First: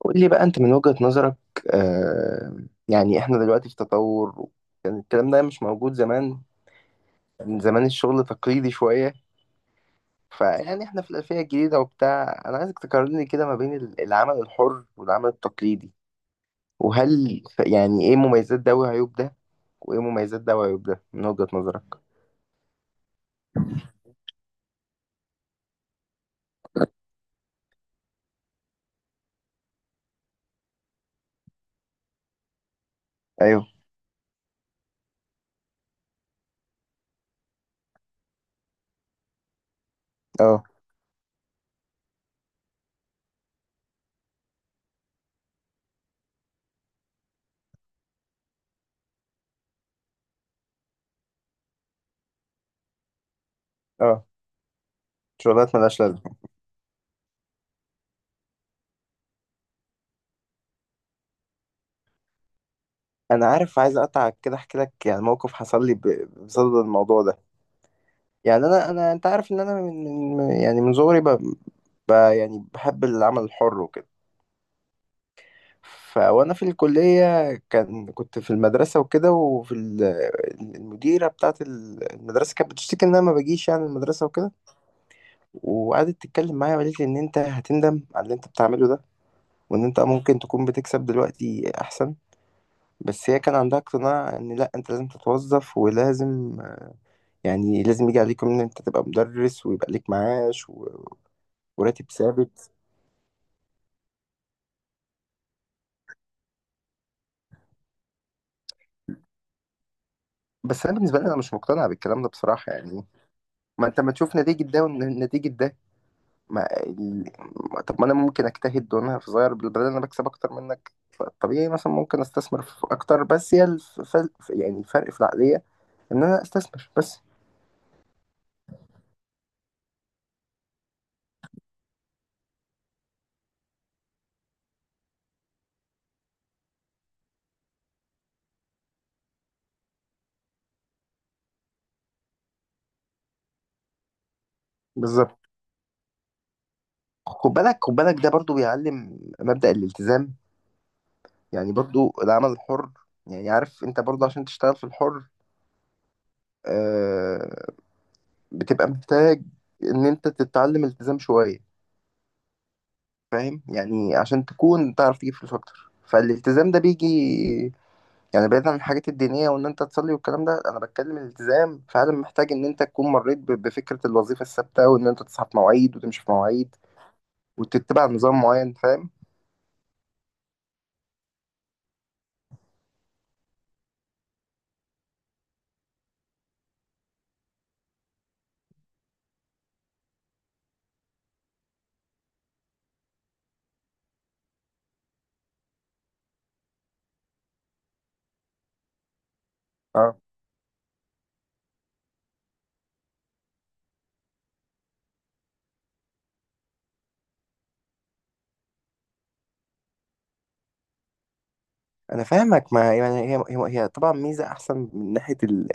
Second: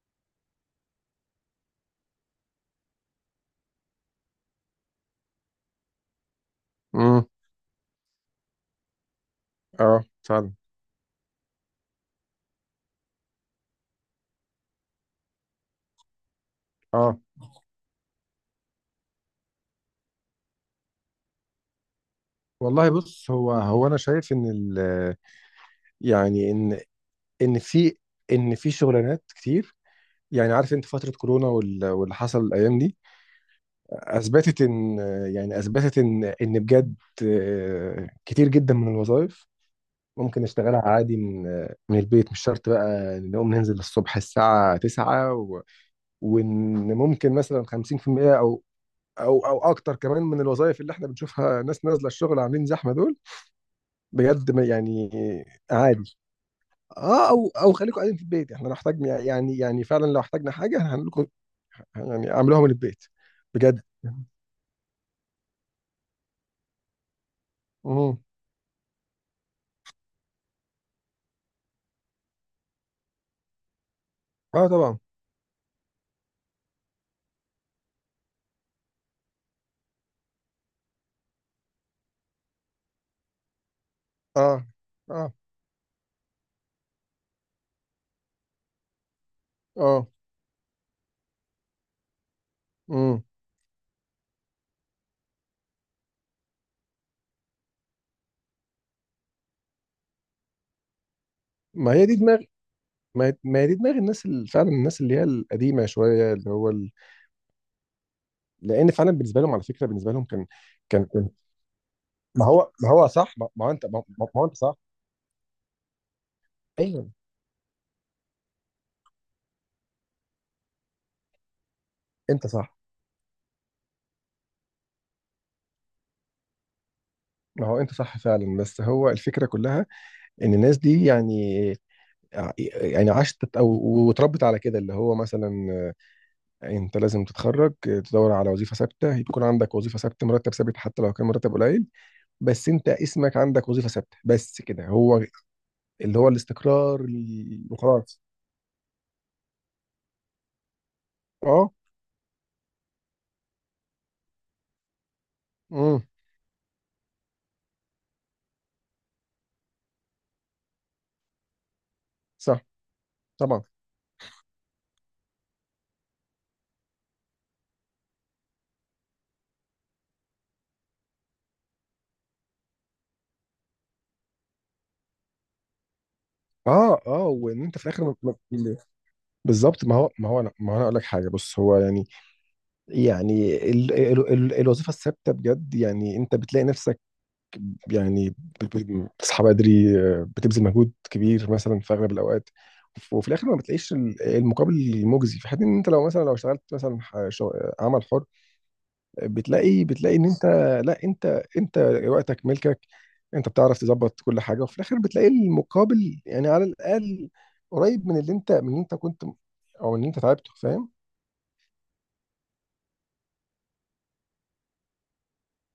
قول لي بقى انت من وجهة نظرك. آه يعني احنا دلوقتي في تطور. يعني الكلام ده مش موجود زمان. امم. من زمان الشغل تقليدي شوية. اه، فعلا. فيعني احنا في الألفية الجديدة وبتاع. انا عايزك تقارن لي كده ما بين العمل الحر والعمل التقليدي. اه، وهل يعني ايه مميزات ده وعيوب ده؟ وايه مميزات ده وعيوب ده من وجهة نظرك؟ والله بص، هو انا شايف ان ال، يعني ان في في شغلانات كتير. يعني عارف انت، فترة كورونا واللي حصل الايام دي ايوه. اثبتت ان، ان بجد كتير جدا من الوظائف ممكن اه، نشتغلها عادي من البيت. مش شرط بقى نقوم ننزل الصبح الساعة 9 وان ممكن مثلا 50% او اكتر كمان من الوظائف اللي احنا بنشوفها ناس نازله الشغل عاملين زحمه دول اه. بجد، يعني. شغلات ملهاش عادي. لازمة. اه، او او خليكم قاعدين في البيت، احنا لو احتاجنا، يعني، فعلا لو احتاجنا حاجه احنا هنعمل لكم. يعني اعملوها من البيت. انا عارف، بجد. عايز اقطعك كده احكي لك يعني موقف حصل لي بصدد الموضوع ده. امم. يعني انا، انت عارف ان انا يعني من صغري. يعني بحب العمل الحر وكده. اه طبعا. وانا في الكلية كنت في المدرسة وكده، وفي المديرة بتاعت المدرسة كانت بتشتكي ان انا ما بجيش يعني المدرسة وكده. اه، اه، وقعدت تتكلم معايا وقالت لي ان انت هتندم على اللي انت بتعمله ده، وان انت اه. ممكن تكون بتكسب دلوقتي احسن. امم. بس هي كان عندها اقتناع ان لا، انت لازم تتوظف ولازم، يعني لازم يجي عليكم ان انت تبقى مدرس، ويبقى ليك معاش ما هي وراتب دي دماغ. ثابت. ما هي دي دماغ الناس اللي فعلا، الناس اللي هي القديمه شويه، اللي هو لان فعلا بالنسبه لهم، على فكره، بالنسبه لهم كان، بس انا كان بالنسبة لي كان انا مش مقتنع بالكلام ده بصراحة ما يعني. هو صح، ما, ما هو انت ما ما, انت ما ما تشوف ما هو انت نتيجة صح. ده ونتيجة ده. ما ايوه. ال... طب ما انا ممكن اجتهد وانا في صغير بالبدل، انا بكسب اكتر منك، فطبيعي مثلا ممكن انت استثمر صح. في اكتر. بس هي يعني الفرق في العقلية. ان انا استثمر بس. ما هو انت صح فعلا، بس هو الفكره كلها ان الناس دي، يعني، عشت تت- او واتربت على كده، اللي هو مثلا انت لازم تتخرج، تدور على وظيفه ثابته، يكون عندك وظيفه ثابته، مرتب ثابت حتى لو كان مرتب قليل، بس انت اسمك عندك وظيفه ثابته، بس كده هو، بالظبط. اللي هو الاستقرار خد بالك، خد وخلاص. بالك، ده برضو بيعلم مبدأ الالتزام. اه. يعني برضو العمل الحر، يعني عارف انت برضو عشان تشتغل في الحر، امم. آه... بتبقى محتاج ان انت تتعلم التزام شوية. صح. فاهم؟ طبعا. يعني عشان تكون تعرف تجيب فلوس اكتر، فالالتزام ده بيجي. يعني بعيدا عن الحاجات الدينية وإن أنت تصلي والكلام ده، أنا بتكلم الالتزام فعلا، محتاج إن أنت تكون مريت بفكرة الوظيفة الثابتة، وإن أنت تصحى في مواعيد وتمشي في مواعيد اه، اه، وان انت في وتتبع الاخر نظام معين. م- فاهم؟ بالظبط. ما هو انا اقول لك حاجه، بص هو، يعني، يعني ال ال ال الوظيفه الثابته بجد يعني انت بتلاقي نفسك، يعني بتصحى بدري، بتبذل مجهود كبير مثلا في اغلب الاوقات، وفي الاخر ما بتلاقيش المقابل المجزي، في حين ان انت لو مثلا، لو اشتغلت مثلا عمل حر، بتلاقي اه. ان انت، لا انت، انت وقتك ملكك، انت بتعرف تظبط كل حاجه، وفي الاخر بتلاقي المقابل، يعني على الاقل قريب من اللي انت، كنت او ان انت تعبته، فاهم. أنا فاهمك ما يعني، هي طبعا ميزة أحسن من ناحية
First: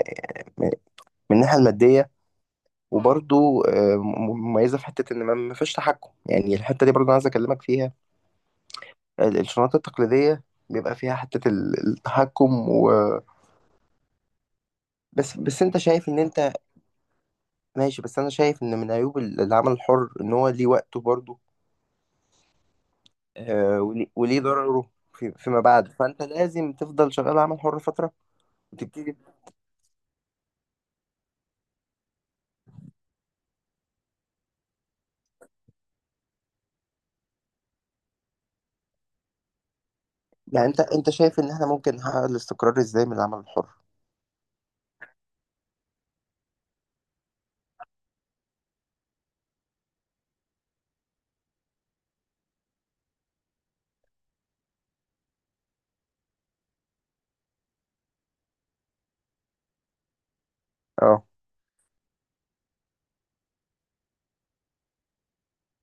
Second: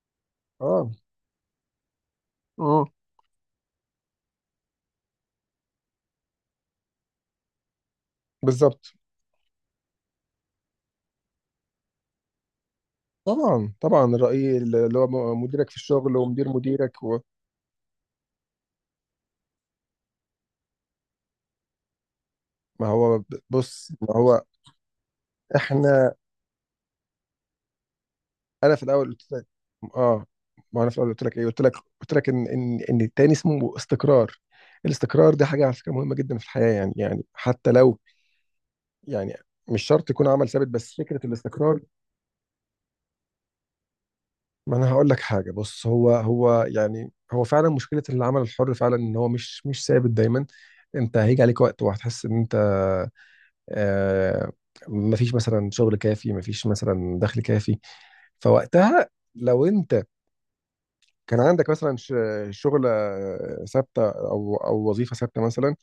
اه، من الناحية المادية. اه، وبرضو مميزة في حتة إن ما فيش تحكم. يعني الحتة دي برضو أنا عايز أكلمك فيها. بالظبط. الشنط التقليدية بيبقى فيها حتة التحكم طبعا، طبعا الرأي اللي هو بس مديرك في أنت شايف الشغل إن ومدير أنت مديرك. ماشي. بس انا شايف ان من عيوب العمل الحر ان هو ليه وقته برضه، ما هو ب- بص، وليه ما وليه هو ضرره فيما بعد. احنا فانت لازم تفضل شغال عمل حر فتره انا في الاول وتبتدي. قلت لك. اه، ما انا في الاول قلت لك ايه قلت لك قلت لك ان التاني اسمه استقرار. الاستقرار ده حاجه، على فكره، مهمه جدا في الحياه يعني، يعني حتى لو، يعني، مش شرط يكون عمل ثابت، يعني انت بس انت فكره شايف ان احنا الاستقرار. ممكن نحقق الاستقرار ازاي من العمل الحر؟ ما انا هقول لك حاجه بص هو هو يعني هو فعلا مشكله العمل الحر فعلا ان هو مش ثابت دايما. انت هيجي عليك وقت وهتحس ان انت، آه مفيش مثلا شغل كافي، مفيش مثلا دخل كافي. فوقتها لو انت اه. كان عندك مثلا شغلة ثابتة، أو وظيفة ثابتة مثلا،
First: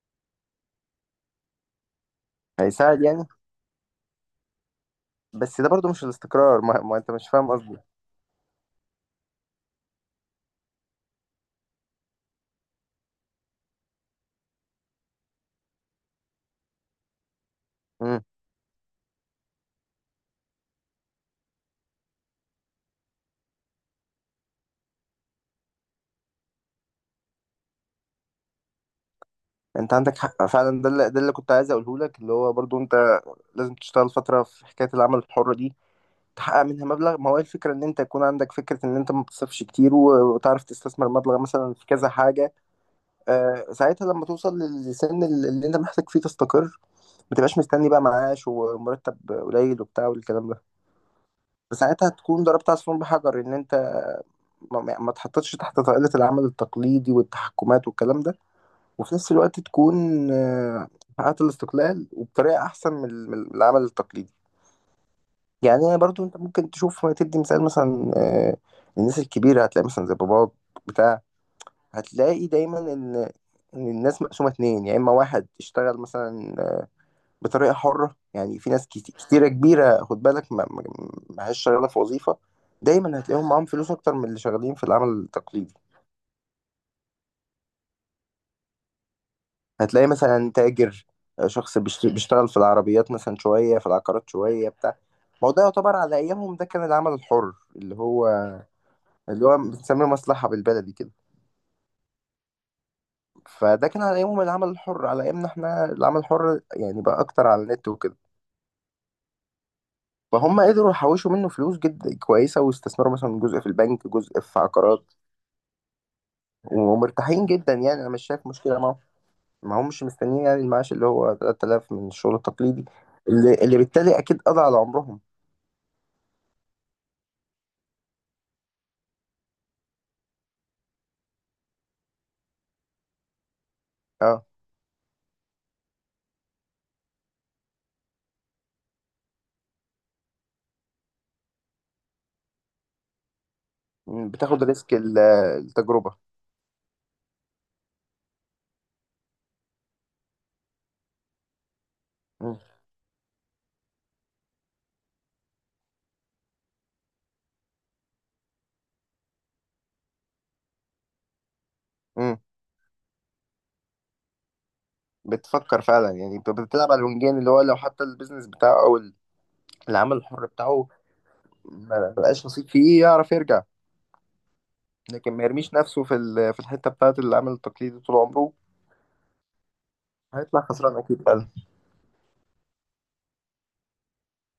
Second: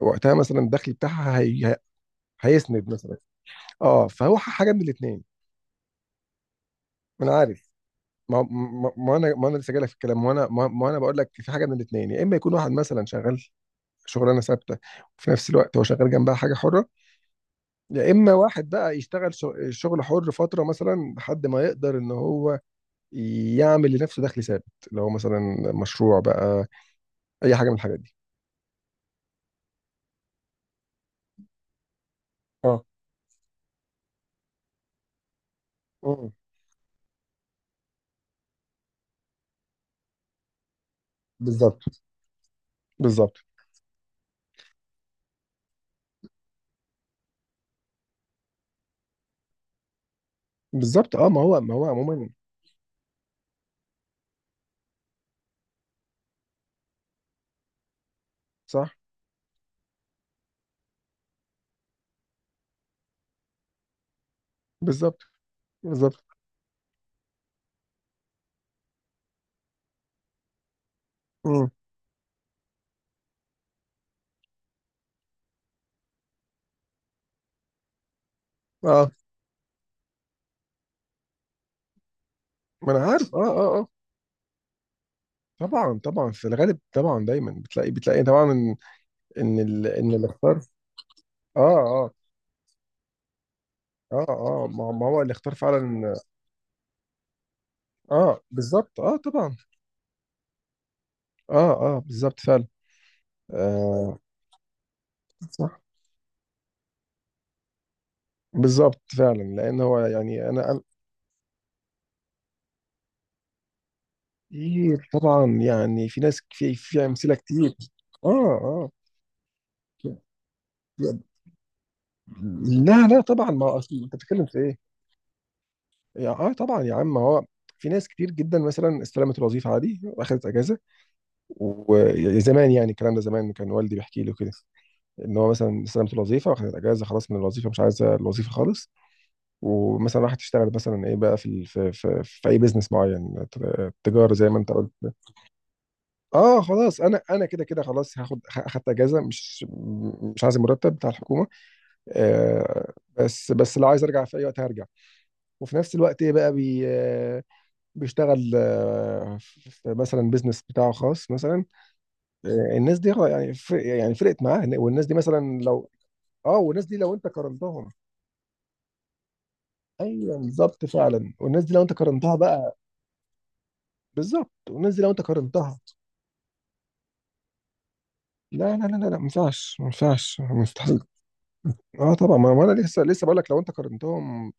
وقتها مثلا الدخل بتاعها هي هيسند هيساعد مثلا. يعني. اه، فهو حاجة من الاتنين. بس ده برضه مش الاستقرار، ما انت ما مش أنا فاهم عارف. قصدي. ما أنا لسه جايلك في الكلام، ما أنا ما ما أنا بقول لك في حاجة من الاتنين، يا إما يكون واحد مثلا شغال شغلانة ثابتة وفي نفس الوقت هو شغال جنبها حاجة حرة، يا امم إما واحد بقى يشتغل شغل حر فترة مثلا لحد ما يقدر إن هو يعمل لنفسه دخل ثابت، اللي هو مثلا مشروع بقى، أي حاجة من الحاجات دي. انت عندك حق فعلا. ده اللي كنت عايز اقوله لك، اللي هو برضه اه. انت لازم تشتغل فتره في حكايه العمل الحر دي، مم. تحقق منها مبلغ. ما هو إيه الفكرة؟ ان انت يكون عندك فكرة ان انت ما بتصرفش كتير وتعرف تستثمر مبلغ مثلا في بالظبط. كذا حاجة. بالظبط. ساعتها لما توصل للسن اللي انت محتاج فيه تستقر، ما تبقاش مستني بقى معاش ومرتب قليل وبتاع والكلام ده. بالظبط. اه، ما هو، ما هو فساعتها عموما تكون ضربت عصفور بحجر ان انت ما تحطش تحت طائلة العمل التقليدي والتحكمات والكلام ده. صح. وفي نفس الوقت تكون آه، حققت الاستقلال وبطريقة احسن من العمل التقليدي. بالظبط. يعني انا بالظبط. برضو، انت ممكن تشوف تدي مثال مثلا، الناس الكبيره هتلاقي مثلا زي باباك بتاع. امم. هتلاقي دايما ان الناس مقسومه اتنين، يا اما واحد اشتغل مثلا بطريقه حره. يعني في ناس اه، كتيره كبيره، خد بالك، ماهاش شغاله في وظيفه، ما انا دايما عارف. اه، هتلاقيهم معاهم اه، اه. فلوس اكتر من اللي شغالين في العمل التقليدي. طبعا، طبعا، في الغالب طبعا دايما بتلاقي، طبعا ان هتلاقي اللي مثلا اختار. تاجر، اه، شخص اه، بيشتغل في العربيات مثلا شويه، في اه، العقارات اه، شويه، ما بتاع. ما هو اللي ما هو اختار ده يعتبر فعلا. على ايامهم، ده كان العمل الحر، اللي اه، هو بالظبط، اه اللي طبعا. هو بنسميه مصلحة بالبلدي كده. اه، اه، بالظبط فعلا. فده كان على آه. أيامهم العمل الحر. على أيامنا صح. إحنا العمل الحر يعني بقى أكتر على النت وكده. بالظبط فعلا، لان هو، يعني، فهم قدروا يحوشوا منه فلوس جدا كويسة، واستثمروا مثلا جزء في البنك جزء في كتير عقارات. طبعا، يعني في ناس، في في امثله ومرتاحين جدا. كتير. يعني أنا مش اه، شايف مشكلة اه، معاهم، ما همش مستنيين يعني المعاش اللي هو 3000 من الشغل التقليدي، لا، لا طبعا. اللي, ما اللي هو اصل انت بالتالي أكيد بتتكلم في قضى على ايه، عمرهم. يا اه طبعا يا عم. هو في ناس كتير جدا مثلا استلمت الوظيفه عادي واخدت اجازه، وزمان، يعني الكلام ده زمان، كان والدي بيحكي لي أه. كده ان هو مثلا استلمت الوظيفه واخدت اجازه، خلاص من الوظيفه، مش عايزه الوظيفه خالص. ومثلا راحت تشتغل مثلا ايه بقى، في في في, في اي بيزنس معين، تجاره زي ما بتاخد انت قلت. ريسك التجربة. اه خلاص، انا انا كده كده خلاص هاخد، اخدت اجازه، مش عايز المرتب بتاع الحكومه. م، آه، بس لو عايز ارجع في اي وقت هرجع، وفي نفس الوقت ايه بقى بي، بيشتغل، في مثلا بيزنس بتاعه خاص مثلا. م، الناس دي، يعني، فرقت معاه. والناس دي مثلا بتفكر لو، فعلا، يعني اه، والناس بتلعب دي على لو انت الونجين، اللي هو لو قارنتهم. حتى البيزنس بتاعه أو العمل ايوه، الحر بالظبط بتاعه فعلا، والناس دي لو انت ما قارنتها بقاش نصيب بقى، فيه، يعرف يرجع، بالظبط، والناس دي لو انت لكن ما يرميش قارنتها، نفسه في الحته بتاعت اللي عامل التقليد طول عمره. لا ما ينفعش، هيطلع خسران مستحيل. اكيد فعلا. اه طبعا، ما ما انا لسه لسه بقول لك، لو انت قارنتهم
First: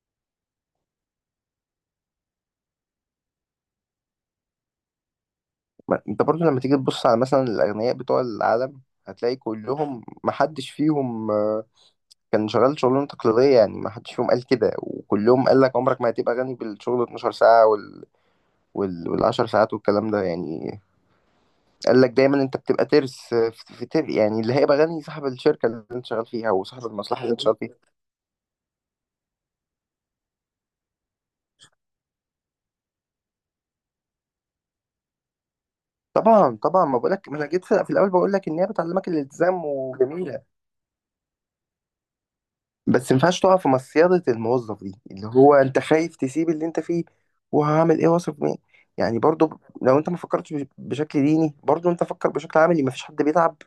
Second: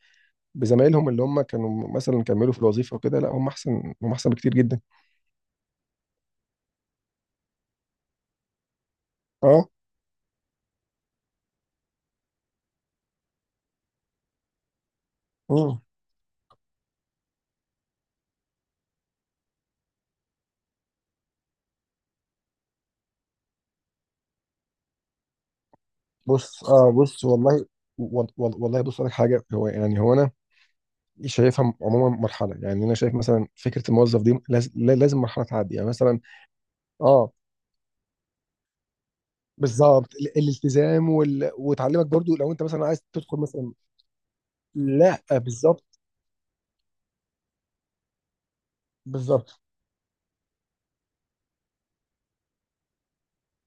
بزمايلهم اللي هم كانوا مثلا كملوا في الوظيفه وكده، لا هم احسن، هم احسن بكتير جدا. انت برضو لما تيجي تبص على مثلا الاغنياء بتوع العالم، هتلاقي اه. كلهم ما حدش فيهم كان شغال شغلانه تقليديه. يعني ما حدش فيهم قال كده، وكلهم قال لك امم. عمرك ما هتبقى غني بالشغل 12 ساعه وال10 ساعات والكلام ده يعني. قال لك دايما انت بتبقى ترس، في يعني اللي هيبقى غني صاحب الشركه اللي انت شغال فيها بص، وصاحب اه، المصلحه بص اللي انت شغال والله، فيها. والله بص لك حاجه، هو، يعني، هو انا شايفها عموما مرحله، يعني انا شايف مثلا فكره الموظف دي لازم مرحله تعدي يعني مثلا. طبعا طبعا، ما بقولك، اه، ما انا جيت في الاول بقول لك ان هي بتعلمك الالتزام بالظبط، وجميله. الالتزام وتعلمك برضو لو انت مثلا عايز بس ما تدخل ينفعش تقع في مثلا. مصيده الموظف دي، لا، اللي هو انت بالظبط. خايف تسيب اللي انت فيه وهعمل ايه، واثق مين. يعني برضو، بالظبط. لو انت ما فكرتش بشكل ديني، برضو انت فكر بشكل عملي. ما فيش حد بيتعب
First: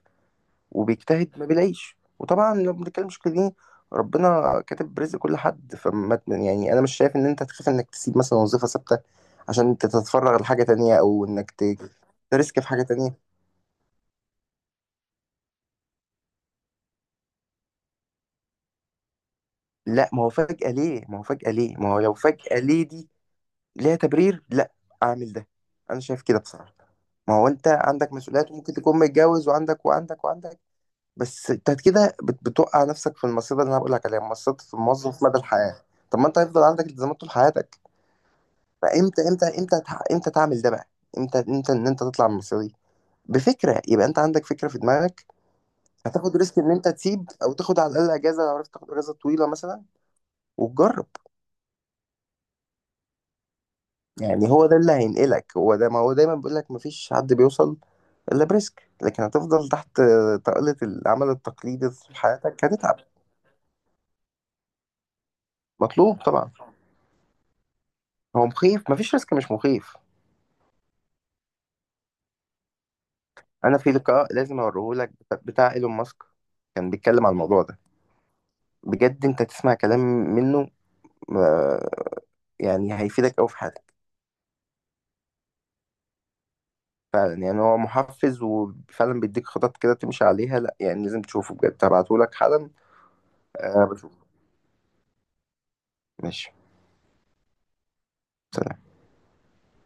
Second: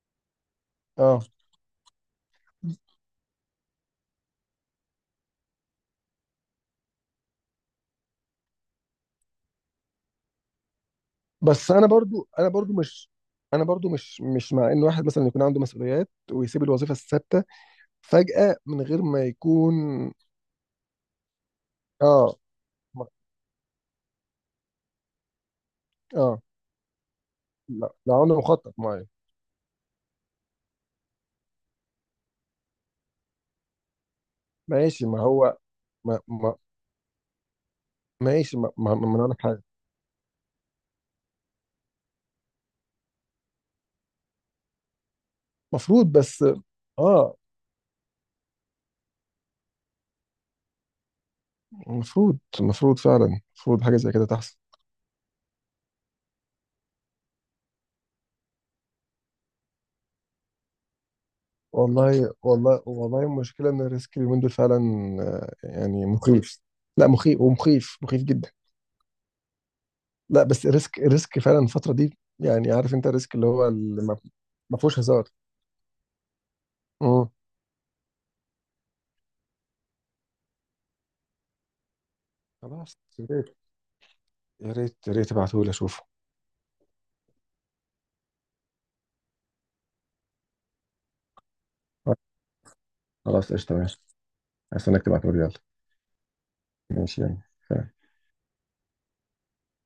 اه. وبيجتهد ما بيلاقيش. وطبعا لو بنتكلم بشكل ديني، ربنا كاتب رزق كل حد. فما يعني انا مش شايف ان انت تخاف انك تسيب مثلا وظيفه ثابته عشان انت تتفرغ لحاجه تانية، او انك بس انا برضو، تريسك في حاجه مش تانية. انا برضو مش، مش مع ان واحد مثلا يكون عنده مسؤوليات ويسيب الوظيفه الثابته فجاه من غير ما يكون. لا، ما هو لو اه. فجأة ليه ما- دي ليها تبرير. لا، اعمل ده. انا شايف كده اه. بصراحة. ما هو انت لا، عندك لا، عنده مسؤوليات، وممكن مخطط تكون معين. متجوز وعندك وعندك وعندك. بس انت كده بتوقع نفسك في المصيدة اللي انا بقول لك عليها، مصيدة ماشي، ما الموظف مدى هو، الحياة. طب ما ما انت ما هيفضل عندك التزامات طول حياتك. ماشي، ما ما ما انا فامتى أقول لك امتى حاجه. امتى تع- امتى تعمل ده بقى؟ امتى ان انت تطلع من المصيدة دي؟ بفكرة. يبقى انت عندك فكرة في دماغك، مفروض هتاخد بس. ريسك ان انت تسيب، اه، او تاخد على الاقل اجازة لو عرفت، تاخد اجازة طويلة مثلا وتجرب. مفروض، مفروض فعلا، مفروض حاجة زي كده يعني تحصل. هو ده اللي هينقلك، هو ده. ما هو دايما بيقول لك مفيش حد بيوصل الا بريسك. لكن هتفضل تحت طاولة العمل التقليدي طول والله، حياتك، هتتعب. والله المشكلة، إن الريسك اليومين دول فعلا، يعني مطلوب طبعا. مخيف. لا مخيف، مخيف هو جدا. مخيف، مفيش ريسك مش مخيف. لا، بس الريسك، فعلا الفترة دي يعني عارف أنت، الريسك اللي هو، انا في اللي ما، لقاء لازم ما فيهوش اوريهولك هزار. بتاع ايلون ماسك، كان بيتكلم امم. عن الموضوع ده. بجد انت تسمع كلام منه، آه، يعني خلاص، يا هيفيدك قوي ريت، في حياتك. يا ريت تبعتهولي اشوفه. فعلا يعني هو محفز، وفعلا بيديك خطط كده تمشي عليها. لا يعني لازم تشوفه بجد، هبعتهولك حالا. خلاص، قشطة. أه ماشي. بشوفه. عايز انك تبعتولي، يلا. ماشي. ماشي يعني. سلام. سلام.